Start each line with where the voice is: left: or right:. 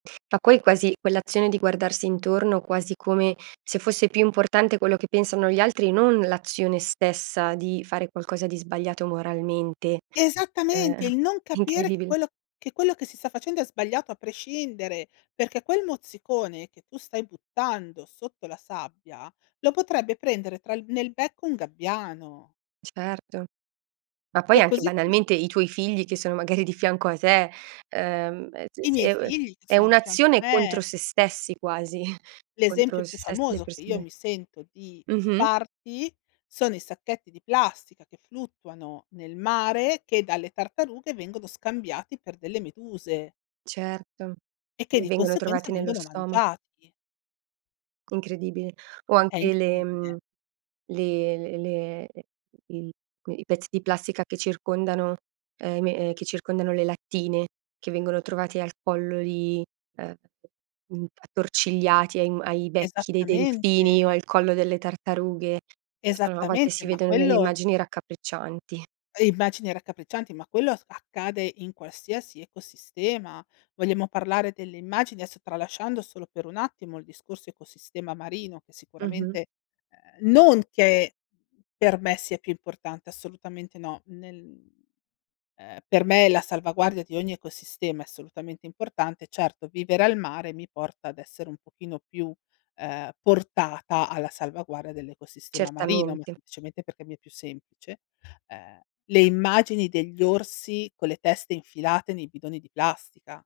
right: Fa poi quasi quell'azione di guardarsi intorno, quasi come se fosse più importante quello che pensano gli altri, non l'azione stessa di fare qualcosa di sbagliato moralmente. Ehm,
left: Esattamente il non capire che
right: incredibile.
left: quello che quello che si sta facendo è sbagliato a prescindere, perché quel mozzicone che tu stai buttando sotto la sabbia, lo potrebbe prendere tra il nel becco un gabbiano.
right: Certo. Ma poi
left: Cioè
right: anche
left: così come
right: banalmente, i tuoi figli che sono magari di fianco a te, ehm
left: I miei
right: [unintelligible]
left: figli che
right: è
left: sono di fianco a
right: un'azione contro
left: me.
right: se stessi quasi.
left: L'esempio
right: Contro se
left: più
right: stessi e le
left: famoso che io
right: persone
left: mi sento di
right: Mh-mh.
left: farti, sono i sacchetti di plastica che fluttuano nel mare, che dalle tartarughe vengono scambiati per delle meduse
right: Certo,
left: e che di
right: vengono
left: conseguenza
right: trovati nello
left: vengono
right: stomac
left: mangiati.
right: Incredibile. O
left: È
right: anche le
left: incredibile!
right: mhmm, le l le le il i pezzi di plastica che circondano uhm i me ehm che circondano le lattine, che vengono trovati al collo di uhm mhmm attorcigliati ai ai becchi dei
left: Esattamente.
right: delfini o al collo delle tartarughe. A volte
left: Esattamente,
right: si
left: ma
right: vedono delle
left: quello
right: immagini raccapriccianti.
left: Immagini raccapriccianti, ma quello accade in qualsiasi ecosistema. Vogliamo parlare delle immagini, adesso tralasciando solo per un attimo il discorso ecosistema marino, che
right: Mh-mh.
left: sicuramente uhm non che per me sia più importante, assolutamente no, nel uhm per me la salvaguardia di ogni ecosistema è assolutamente importante. Certo, vivere al mare mi porta ad essere un pochino più, ehm, portata alla salvaguardia dell'ecosistema marino, ma
right: Certamente.
left: semplicemente perché mi è più semplice. Ehm, le immagini degli orsi con le teste infilate nei bidoni di plastica.